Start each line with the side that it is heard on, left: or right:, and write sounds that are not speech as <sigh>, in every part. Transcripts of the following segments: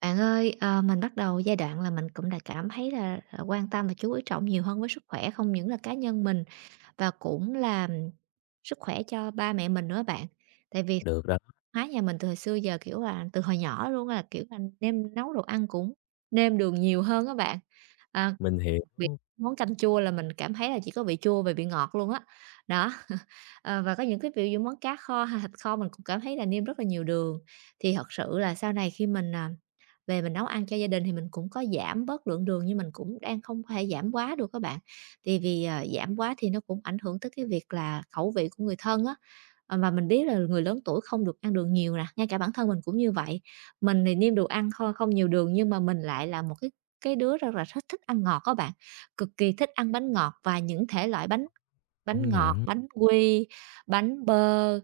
right: Bạn ơi, mình bắt đầu giai đoạn là mình cũng đã cảm thấy là, quan tâm và chú ý trọng nhiều hơn với sức khỏe không những là cá nhân mình và cũng là sức khỏe cho ba mẹ mình nữa bạn. Tại vì
left: Được đó,
right: hóa nhà mình từ hồi xưa giờ, kiểu là, từ hồi nhỏ luôn là, kiểu là, nêm nấu đồ ăn cũng nêm đường nhiều hơn các bạn. À,
left: mình hiểu,
right: đặc biệt món canh chua là mình cảm thấy là chỉ có vị chua và vị ngọt luôn á. Đó, <laughs> và có những cái ví dụ món cá kho hay thịt kho mình cũng cảm thấy là nêm rất là nhiều đường. Thì thật sự là sau này khi mình, à, về mình nấu ăn cho gia đình thì mình cũng có giảm bớt lượng đường nhưng mình cũng đang không thể giảm quá được các bạn. Thì vì, giảm quá thì nó cũng ảnh hưởng tới cái việc là khẩu vị của người thân á, mà mình biết là người lớn tuổi không được ăn đường nhiều nè, ngay cả bản thân mình cũng như vậy. Mình thì niêm đồ ăn kho không nhiều đường nhưng mà mình lại là một cái đứa rất là rất thích ăn ngọt các bạn, cực kỳ thích ăn bánh ngọt và những thể loại bánh, bánh
left: công
right: ngọt,
left: nhận,
right: bánh quy, bánh bơ,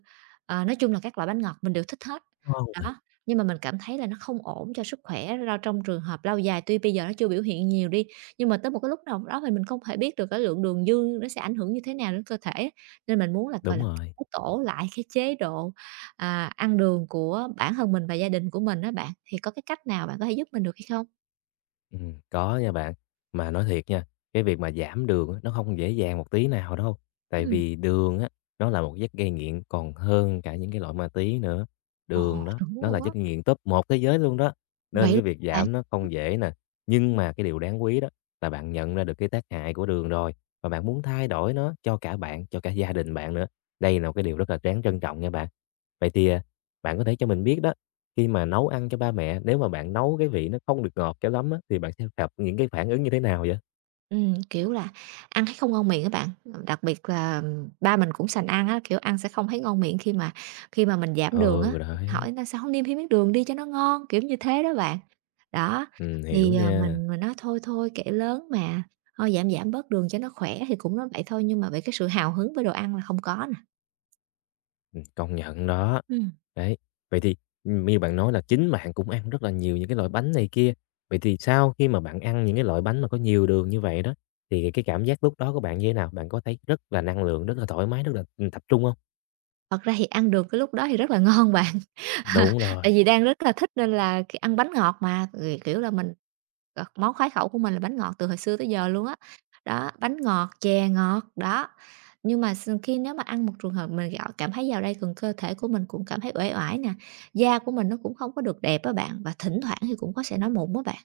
right: nói chung là các loại bánh ngọt mình đều thích hết.
left: ngon mà.
right: Đó, nhưng mà mình cảm thấy là nó không ổn cho sức khỏe ra trong trường hợp lâu dài, tuy bây giờ nó chưa biểu hiện nhiều đi, nhưng mà tới một cái lúc nào đó thì mình không thể biết được cái lượng đường dư nó sẽ ảnh hưởng như thế nào đến cơ thể. Nên mình muốn là, gọi
left: Đúng
right: là,
left: rồi,
right: cải tổ lại cái chế độ, ăn đường của bản thân mình và gia đình của mình đó bạn, thì có cái cách nào bạn có thể giúp mình được hay không?
left: có nha bạn. Mà nói thiệt nha, cái việc mà giảm đường á, nó không dễ dàng một tí nào đâu, tại
right: Ừm.
left: vì đường á, nó là một chất gây nghiện còn hơn cả những cái loại ma túy nữa.
right: Ồ,
left: Đường đó,
right: đúng
left: nó
right: luôn
left: là
right: á,
left: chất gây nghiện top 1 thế giới luôn đó,
right: vậy
left: nên
right: luôn
left: cái việc
right: hả bạn?
left: giảm nó không dễ nè. Nhưng mà cái điều đáng quý đó là bạn nhận ra được cái tác hại của đường rồi, và bạn muốn thay đổi nó cho cả bạn, cho cả gia đình bạn nữa. Đây là một cái điều rất là đáng trân trọng nha bạn. Vậy thì, bạn có thể cho mình biết đó. Khi mà nấu ăn cho ba mẹ, nếu mà bạn nấu cái vị nó không được ngọt cho lắm á, thì bạn sẽ gặp những cái phản ứng như thế nào vậy?
right: Kiểu là, ăn thấy không ngon miệng các bạn, đặc biệt là ba mình cũng sành ăn á, kiểu, ăn sẽ không thấy ngon miệng khi mà mình giảm đường á,
left: Ừ, đấy,
right: hỏi "Là sao không nêm thêm miếng đường đi cho nó ngon?" Kiểu như thế đó bạn. Đó,
left: hiểu
right: thì,
left: nha,
right: mình nói "Thôi, thôi, kệ lớn mà, thôi giảm giảm bớt đường cho nó khỏe" thì cũng nói vậy thôi, nhưng mà về cái sự hào hứng với đồ ăn là không có nè.
left: công nhận đó.
right: Ừm,
left: Đấy, vậy thì, như bạn nói là chính bạn cũng ăn rất là nhiều những cái loại bánh này kia, vậy thì sau khi mà bạn ăn những cái loại bánh mà có nhiều đường như vậy đó, thì cái cảm giác lúc đó của bạn như thế nào? Bạn có thấy rất là năng lượng, rất là thoải mái, tập trung không?
right: thật ra thì ăn được cái lúc đó thì rất là ngon bạn,
left: Đúng
right: <laughs>
left: rồi.
right: tại vì đang rất là thích nên là ăn bánh ngọt mà, thì, kiểu là, mình. Ờ, món khoái khẩu của mình là bánh ngọt từ hồi xưa tới giờ luôn á. Đó, bánh ngọt, chè ngọt, đó. Nhưng mà khi nếu mà ăn một trường hợp mình gạo cảm thấy vào đây gần cơ thể của mình cũng cảm thấy uể oải nè, da của mình nó cũng không có được đẹp á bạn, và thỉnh thoảng thì cũng có sẽ nói mụn á bạn.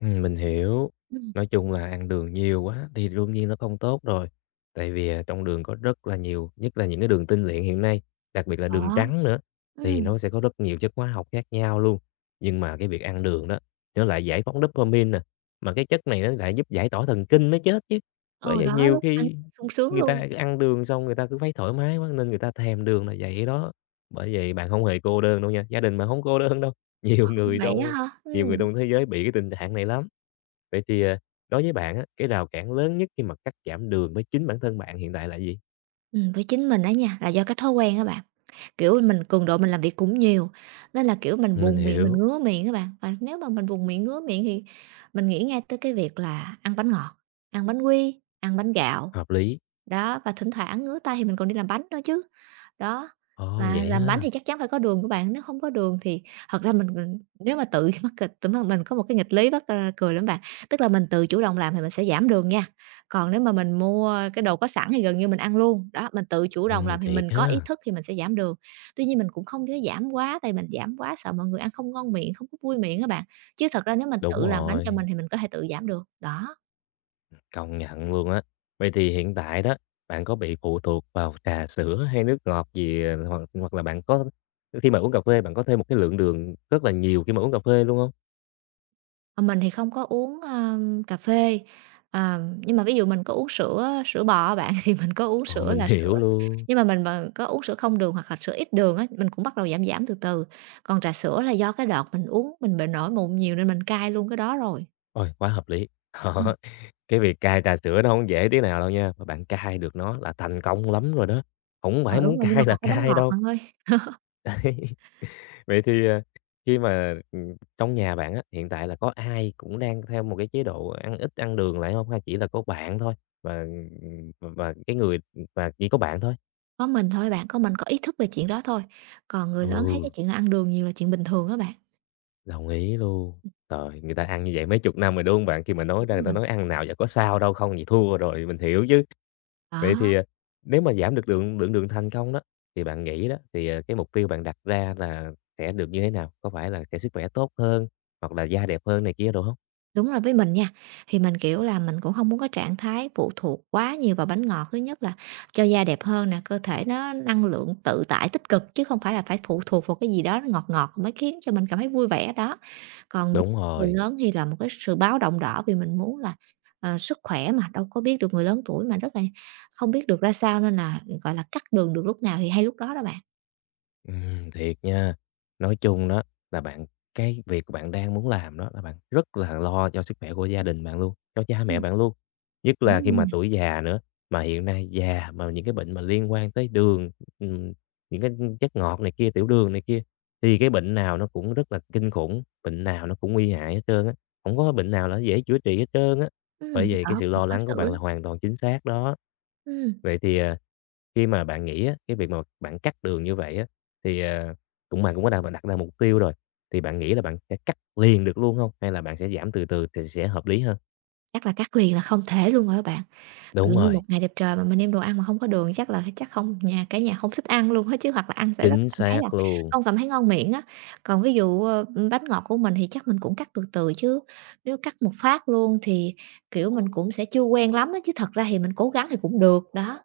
left: Mình hiểu.
right: Ừm.
left: Nói chung là ăn đường nhiều quá thì đương nhiên nó không tốt rồi. Tại vì, trong đường có rất là nhiều, nhất là những cái đường tinh luyện hiện nay, đặc biệt là đường
right: Đó,
left: trắng nữa, thì
right: ừ.
left: nó sẽ có rất nhiều chất hóa học khác nhau luôn. Nhưng mà cái việc ăn đường đó, nó lại giải phóng dopamine nè, mà cái chất này nó lại giúp giải tỏa thần kinh mới chết chứ. Bởi
right: Ồ
left: vậy
right: đó,
left: nhiều
right: lúc ăn
left: khi
right: sung sướng
left: người
right: luôn.
left: ta ăn đường xong người ta cứ thấy thoải mái quá nên người ta thèm đường là vậy đó. Bởi vậy bạn không hề cô đơn đâu nha, gia đình bạn không cô đơn đâu, <laughs> nhiều
right: Ừ.
left: người
right: Vậy á
left: trong
right: hả?
left: nhiều người trong thế giới bị cái tình trạng này lắm. Vậy thì, đối với bạn á, cái rào cản lớn nhất khi mà cắt giảm đường với chính bản thân bạn hiện tại là gì?
right: Với chính mình á nha, là do cái thói quen á bạn. Kiểu mình cường độ mình làm việc cũng nhiều, nên là, kiểu, mình
left: Mình
right: buồn miệng, mình
left: hiểu,
right: ngứa miệng các bạn. Và nếu mà mình buồn miệng, ngứa miệng thì mình nghĩ ngay tới cái việc là ăn bánh ngọt, ăn bánh quy, ăn bánh gạo.
left: hợp lý.
right: Đó, và thỉnh thoảng ngứa tay thì mình còn đi làm bánh nữa chứ. Đó,
left: Ồ,
right: mà
left: vậy
right: làm bánh
left: ha.
right: thì chắc chắn phải có đường của bạn, nếu không có đường thì thật ra mình nếu mà tự <laughs> mắc kịch tự mà mình có một cái nghịch lý bắt cười lắm bạn, tức là mình tự chủ động làm thì mình sẽ giảm đường nha, còn nếu mà mình mua cái đồ có sẵn thì gần như mình ăn luôn. Đó, mình tự chủ động làm thì mình
left: Thiệt
right: có ý
left: ha.
right: thức thì mình sẽ giảm đường. Tuy nhiên mình cũng không có giảm quá, tại mình giảm quá sợ mọi người ăn không ngon miệng, không có vui miệng các bạn, chứ thật ra nếu mình
left: Đúng
right: tự làm bánh cho
left: rồi,
right: mình thì mình có thể tự giảm được, đó.
left: công nhận luôn á. Vậy thì hiện tại đó, bạn có bị phụ thuộc vào trà sữa hay nước ngọt gì, ờ, hoặc hoặc là bạn có khi mà uống cà phê bạn có thêm một cái lượng đường rất là nhiều khi mà uống cà phê luôn không?
right: Ờ, mình thì không có uống, cà phê, à, nhưng mà ví dụ mình có uống sữa sữa bò á bạn, <laughs> thì mình có uống
left: Ồ,
right: sữa
left: mình
right: là
left: <laughs>
right: sữa,
left: hiểu luôn.
right: nhưng mà mình mà có uống sữa không đường hoặc là sữa ít đường á, mình cũng bắt đầu giảm giảm từ từ. Còn trà sữa là do cái đợt mình uống mình bị nổi mụn nhiều nên mình cai luôn cái đó rồi.
left: Ôi, quá hợp lý.
right: Ừm,
left: <laughs> Cái việc cai trà sữa nó hổng dễ tí nào đâu nha, mà bạn cai được nó là thành công lắm rồi đó, không
right: ờ,
left: phải
right: đúng
left: muốn
right: rồi, nhưng mà
left: cai là
right: còn cái bánh
left: cai
right: ngọt
left: đâu.
right: bạn ơi.
left: <laughs> Vậy thì, ờ, khi mà, trong nhà bạn á, hiện tại là có ai cũng đang theo một cái chế độ ăn ít ăn đường lại không, hay chỉ là có bạn thôi và cái người và chỉ có bạn thôi?
right: Có mình thôi bạn, có mình có ý thức về chuyện đó thôi, còn người lớn thấy cái
left: Ừ,
right: chuyện là ăn đường nhiều là chuyện bình thường đó bạn.
left: đồng ý luôn. Trời, người ta ăn như vậy mấy chục năm rồi, đúng hông bạn? Khi mà nói
right: Đúng
left: ra người ta
right: rồi,
left: nói: "Ăn nào và có sao đâu, không vậy thua rồi." Mình hiểu chứ. Vậy
right: đó.
left: thì, à, nếu mà giảm được lượng lượng đường thành công đó, thì bạn nghĩ đó, thì, à, cái mục tiêu bạn đặt ra là sẽ được như thế nào? Có phải là sẽ sức khỏe tốt hơn, hoặc là da đẹp hơn này kia đúng không?
right: Đúng rồi, với mình nha, thì mình, kiểu là, mình cũng không muốn có trạng thái phụ thuộc quá nhiều vào bánh ngọt. Thứ nhất là cho da đẹp hơn nè, cơ thể nó năng lượng tự tại tích cực, chứ không phải là phải phụ thuộc vào cái gì đó ngọt ngọt mới khiến cho mình cảm thấy vui vẻ đó. Còn
left: Đúng
right: người
left: rồi.
right: lớn thì là một cái sự báo động đỏ vì mình muốn là, sức khỏe mà, đâu có biết được người lớn tuổi mà rất là không biết được ra sao nên là, gọi là, cắt đường được lúc nào thì hay lúc đó đó bạn.
left: Thiệt nha. Nói chung đó là bạn, cái việc của bạn đang muốn làm đó là bạn rất là lo cho sức khỏe của gia đình bạn luôn, cho cha mẹ
right: Ừm,
left: bạn luôn. Nhất là
right: đúng
left: khi
right: rồi
left: mà
right: nè.
left: tuổi già nữa, mà hiện nay già mà những cái bệnh mà liên quan tới đường, ừm, những cái chất ngọt này kia, tiểu đường này kia, thì cái bệnh nào nó cũng rất là kinh khủng, bệnh nào nó cũng nguy hại hết trơn á, không có bệnh nào là dễ chữa trị hết trơn á. Bởi vậy cái
right: Đó
left: sự
right: cũng
left: lo
right: khó
left: lắng của
right: xử
left: bạn là
right: lắm.
left: hoàn toàn chính xác đó.
right: Ừ.
left: Vậy thì, à, khi mà bạn nghĩ á, cái việc mà bạn cắt đường như vậy á, thì, à, cũng bạn cũng có đặt đặt ra mục tiêu rồi, thì bạn nghĩ là bạn sẽ cắt liền được luôn không, hay là bạn sẽ giảm từ từ thì sẽ hợp lý hơn?
right: Chắc là cắt liền là không thể luôn rồi á bạn. Tự
left: Đúng
right: nhiên
left: rồi,
right: một ngày đẹp trời mà mình nêm đồ ăn mà không có đường chắc là chắc không nhà cả nhà không thích ăn luôn á chứ, hoặc là ăn sẽ rất
left: chính
right: cảm thấy là
left: xác luôn.
right: không cảm thấy ngon miệng á. Còn ví dụ, bánh ngọt của mình thì chắc mình cũng cắt từ từ chứ nếu cắt một phát luôn thì, kiểu, mình cũng sẽ chưa quen lắm á, chứ thật ra thì mình cố gắng thì cũng được, đó.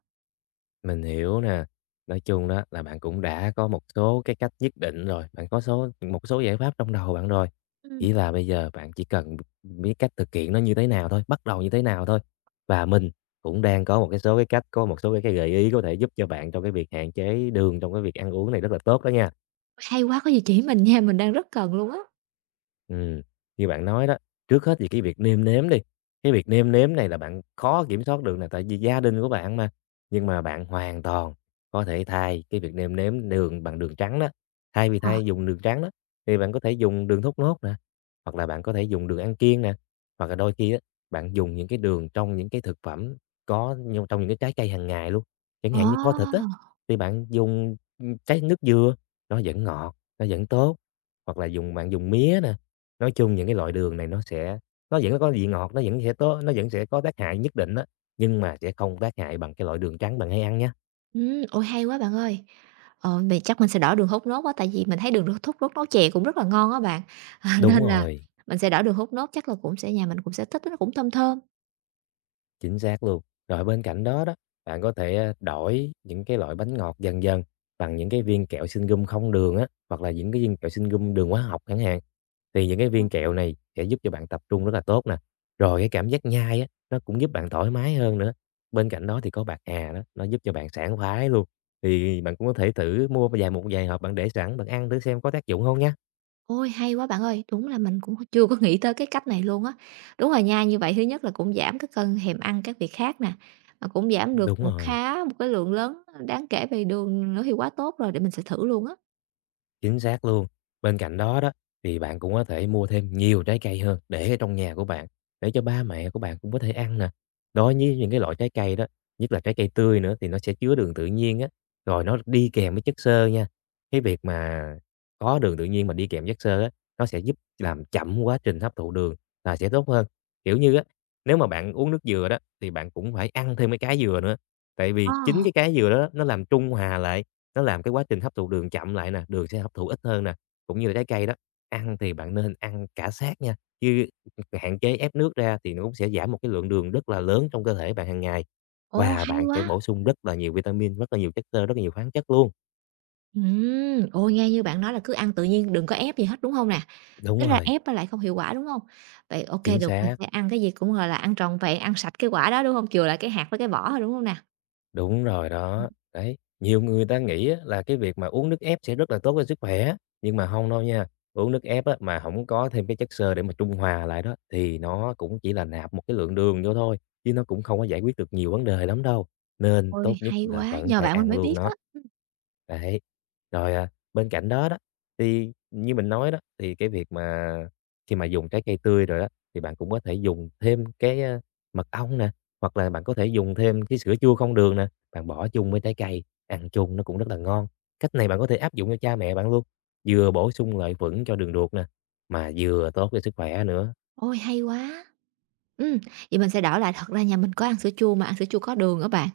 left: Mình hiểu nè. Nói chung đó là bạn cũng đã có một số cái cách nhất định rồi, bạn có số một số giải pháp trong đầu bạn rồi.
right: Ừm,
left: Chỉ là bây giờ bạn chỉ cần biết cách thực hiện nó như thế nào thôi, bắt đầu như thế nào thôi. Và mình cũng đang có một cái số cái cách, có một số cái gợi ý có thể giúp cho bạn trong cái việc hạn chế đường trong cái việc ăn uống này rất là tốt đó nha.
right: hay quá, có gì chỉ mình nha, mình đang rất cần luôn á.
left: Ừm, như bạn nói đó, trước hết thì cái việc nêm nếm đi, cái việc nêm nếm này là bạn khó kiểm soát được là tại vì gia đình của bạn mà, nhưng mà bạn hoàn toàn có thể thay cái việc nêm nếm đường bằng đường trắng đó, thay vì
right: Ờ.
left: thay dùng đường trắng đó, thì bạn có thể dùng đường thốt nốt nè, hoặc là bạn có thể dùng đường ăn kiêng nè, hoặc là đôi khi á, bạn dùng những cái đường trong những cái thực phẩm có nhưng trong những cái trái cây hàng ngày luôn, chẳng
right: Ờ.
left: hạn như kho thịt á, thì bạn dùng, trái nước dừa, nó vẫn ngọt, nó vẫn tốt, hoặc là dùng bạn dùng mía nè, nói chung những cái loại đường này nó sẽ nó vẫn có vị ngọt, nó vẫn sẽ có nó vẫn sẽ có tác hại nhất định đó nhưng mà sẽ không tác hại bằng cái loại đường trắng bạn hay ăn nhá.
right: Ôi, hay quá bạn ơi! Ờ, vậy chắc mình sẽ đỡ đường hút nốt quá, tại vì mình thấy đường thốt nốt nấu chè cũng rất là ngon á bạn, <laughs>
left: Đúng
right: nên là
left: rồi,
right: mình sẽ đỡ đường hút nốt, chắc là cũng sẽ nhà mình cũng sẽ thích nó cũng thơm thơm.
left: chính xác luôn. Rồi bên cạnh đó đó, bạn có thể, à, đổi những cái loại bánh ngọt dần dần bằng những cái viên kẹo xinh gum không đường á, hoặc là những cái viên kẹo xinh gum đường hóa học chẳng hạn. Thì những cái
right: Ờ.
left: viên kẹo này sẽ giúp cho bạn tập trung rất là tốt nè. Rồi cái cảm giác nhai á, nó cũng giúp bạn thoải mái hơn nữa. Bên cạnh đó thì có bạc hà đó, nó giúp cho bạn sảng khoái luôn. Thì bạn cũng có thể thử mua vài hộp bạn để sẵn, bạn ăn thử xem có tác dụng không nhé.
right: Ôi, hay quá bạn ơi! Đúng là mình cũng chưa có <laughs> nghĩ tới cái cách này luôn á. Đúng rồi nha, như vậy thứ nhất là cũng giảm cái cơn thèm ăn các việc khác nè, mà cũng giảm được
left: Đúng rồi.
right: khá một cái lượng lớn đáng kể về đường nữa thì quá tốt rồi, để mình sẽ thử luôn á.
left: Chính xác luôn. Bên cạnh đó đó, thì bạn cũng có thể mua thêm nhiều trái cây hơn để ở trong nhà của bạn, để cho ba mẹ của bạn cũng có thể ăn nè. Đối với những cái loại trái cây đó, nhất là trái cây tươi nữa thì nó sẽ chứa đường tự nhiên á, rồi nó đi kèm với chất xơ nha. Cái việc mà có đường tự nhiên mà đi kèm chất xơ á, nó sẽ giúp làm chậm quá trình hấp thụ đường là sẽ tốt hơn. Kiểu như á, nếu mà bạn uống nước dừa đó thì bạn cũng phải ăn thêm cái trái dừa nữa. Tại
right: Ờ,
left: vì chính cái trái dừa đó nó làm trung hòa lại, nó làm cái quá trình hấp thụ đường chậm lại nè, đường sẽ hấp thụ ít hơn nè, cũng như là trái cây đó, ăn thì bạn nên ăn cả xác nha, chứ hạn chế ép nước ra thì nó cũng sẽ giảm một cái lượng đường rất là lớn trong cơ thể bạn hàng ngày,
right: ồ,
left: và
right: hay
left: bạn sẽ
right: quá!
left: bổ sung rất là nhiều vitamin, rất là nhiều chất xơ, rất là nhiều khoáng chất luôn.
right: Ôi, nghe như bạn nói là cứ ăn tự nhiên, đừng có ép gì hết, đúng không nè?
left: Đúng
right: Tính ra
left: rồi,
right: ép nó lại không hiệu quả, đúng hông? Vậy ô kê,
left: chính
right: được, mình
left: xác.
right: sẽ ăn cái gì cũng, gọi là, ăn trọn vẹn, ăn sạch cái quả đó, đúng hông? Chừa lại cái hạt với cái vỏ thôi, đúng hông nè?
left: Đúng rồi đó. Đấy, nhiều người ta nghĩ á là cái việc mà uống nước ép sẽ rất là tốt cho sức khỏe, nhưng mà không đâu nha. Uống nước ép á mà không có thêm cái chất xơ để mà trung hòa lại đó, thì nó cũng chỉ là nạp một cái lượng đường vô thôi, chứ nó cũng không có giải quyết được nhiều vấn đề lắm đâu, nên tốt
right: Ôi,
left: nhất
right: hay
left: là
right: quá,
left: vẫn
right: nhờ
left: phải
right: bạn mình
left: ăn
right: mới
left: luôn
right: biết á.
left: nó. Đấy, rồi, à, bên cạnh đó đó, thì như mình nói đó, thì cái việc mà khi mà dùng trái cây tươi rồi đó thì bạn cũng có thể dùng thêm cái, mật ong nè, hoặc là bạn có thể dùng thêm cái sữa chua không đường nè, bạn bỏ chung với trái cây, ăn chung nó cũng rất là ngon. Cách này bạn có thể áp dụng cho cha mẹ bạn luôn, vừa bổ sung lợi khuẩn cho đường ruột nè, mà vừa tốt cho sức khỏe nữa.
right: Ôi, hay quá. Ừm, vậy mình sẽ đổi lại, thật ra nhà mình có ăn sữa chua mà ăn sữa chua có đường á bạn,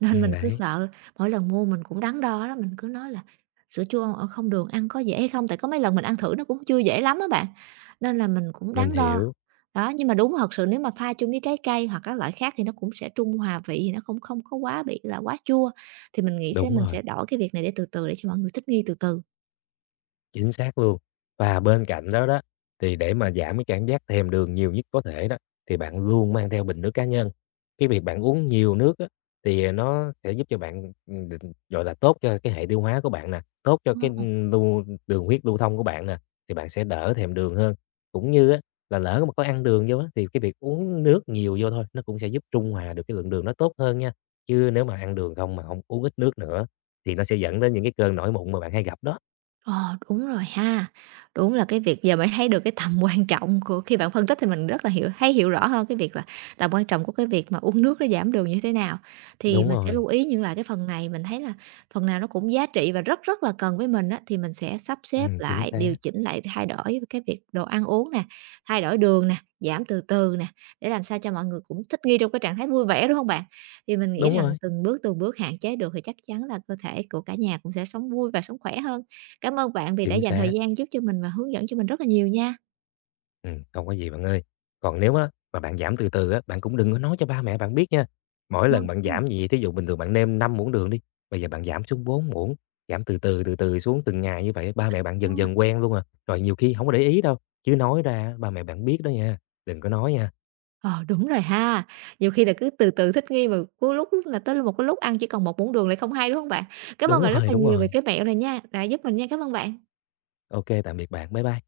right: nên mình cứ
left: Đấy,
right: sợ mỗi lần mua mình cũng đắn đo lắm, mình cứ nói là "Sữa chua, không đường ăn có dễ hay không?" Tại có mấy lần mình ăn thử nó cũng chưa dễ lắm á bạn, nên là mình cũng
left: mình
right: đắn đo.
left: hiểu,
right: Đó, nhưng mà đúng thật sự nếu mà pha chung với trái cây hoặc các loại khác thì nó cũng sẽ trung hòa vị, thì nó không không có quá bị là quá chua, thì mình nghĩ
left: đúng
right: mình
left: rồi.
right: sẽ đổi cái việc này để từ từ để cho mọi người thích nghi từ từ.
left: Chính xác luôn. Và bên cạnh đó đó, thì để mà giảm cái cảm giác thèm đường nhiều nhất có thể đó, thì bạn luôn mang theo bình nước cá nhân. Cái việc bạn uống nhiều nước á, thì nó sẽ giúp cho bạn, định gọi là, tốt cho cái hệ tiêu hóa của bạn nè, tốt cho cái
right: Ờ.
left: lưu đường huyết lưu thông của bạn nè, thì bạn sẽ đỡ thèm đường hơn. Cũng như á, là lỡ mà có ăn đường vô á, thì cái việc uống nước nhiều vô thôi, nó cũng sẽ giúp trung hòa được cái lượng đường nó tốt hơn nha. Chứ nếu mà ăn đường không mà không uống ít nước nữa, thì nó sẽ dẫn đến những cái cơn nổi mụn mà bạn hay gặp đó.
right: Ờ, đúng rồi ha. Đúng là cái việc giờ mới thấy được cái tầm <laughs> quan trọng của khi bạn phân tích thì mình rất là thấy hiểu rõ hơn cái việc là tầm quan trọng của cái việc mà uống nước nó giảm đường như thế nào. Thì
left: Đúng
right: mình sẽ lưu
left: rồi.
right: ý những lại cái phần này, mình thấy là phần nào nó cũng giá trị và rất rất là cần với mình á, thì mình sẽ sắp xếp
left: Chính
right: lại, điều
left: xác.
right: chỉnh lại, thay đổi cái việc đồ ăn uống nè, thay đổi đường nè, giảm từ từ nè, để làm sao cho mọi người cũng thích nghi trong cái trạng thái vui vẻ, đúng không bạn? Thì mình nghĩ
left: Đúng
right: rằng
left: rồi,
right: từng bước hạn chế được thì chắc chắn là cơ thể của cả nhà cũng sẽ sống vui và sống khỏe hơn. Cảm ơn bạn vì đã
left: chính
right: dành thời
left: xác.
right: gian giúp cho mình và hướng dẫn cho mình rất là nhiều nha.
left: Không có gì bạn ơi. Còn nếu á, mà bạn giảm từ từ á, bạn cũng đừng có nói cho ba mẹ bạn biết nha. Mỗi
right: Ờ.
left: lần bạn
right: Ừm.
left: giảm gì, thí dụ bình thường bạn nêm 5 muỗng đường đi, bây giờ bạn giảm xuống 4 muỗng, giảm từ từ, từ từ xuống từng ngày như vậy, ba mẹ bạn dần
right: Ngon à.
left: dần quen luôn à. Rồi nhiều khi không có để ý đâu, chứ nói ra ba mẹ bạn biết đó nha, đừng có nói nha.
right: Ờ, đúng rồi ha. Nhiều khi là cứ từ từ thích nghi mà có lúc là tới một cái lúc ăn chỉ còn một muỗng đường lại không hay, đúng không bạn? Cảm ơn
left: Đúng
right: bạn rất
left: rồi,
right: là
left: đúng
right: nhiều về
left: rồi.
right: cái mẹo này nha, đã giúp mình nha. Cảm ơn bạn.
left: OK, tạm biệt bạn. Bye bye.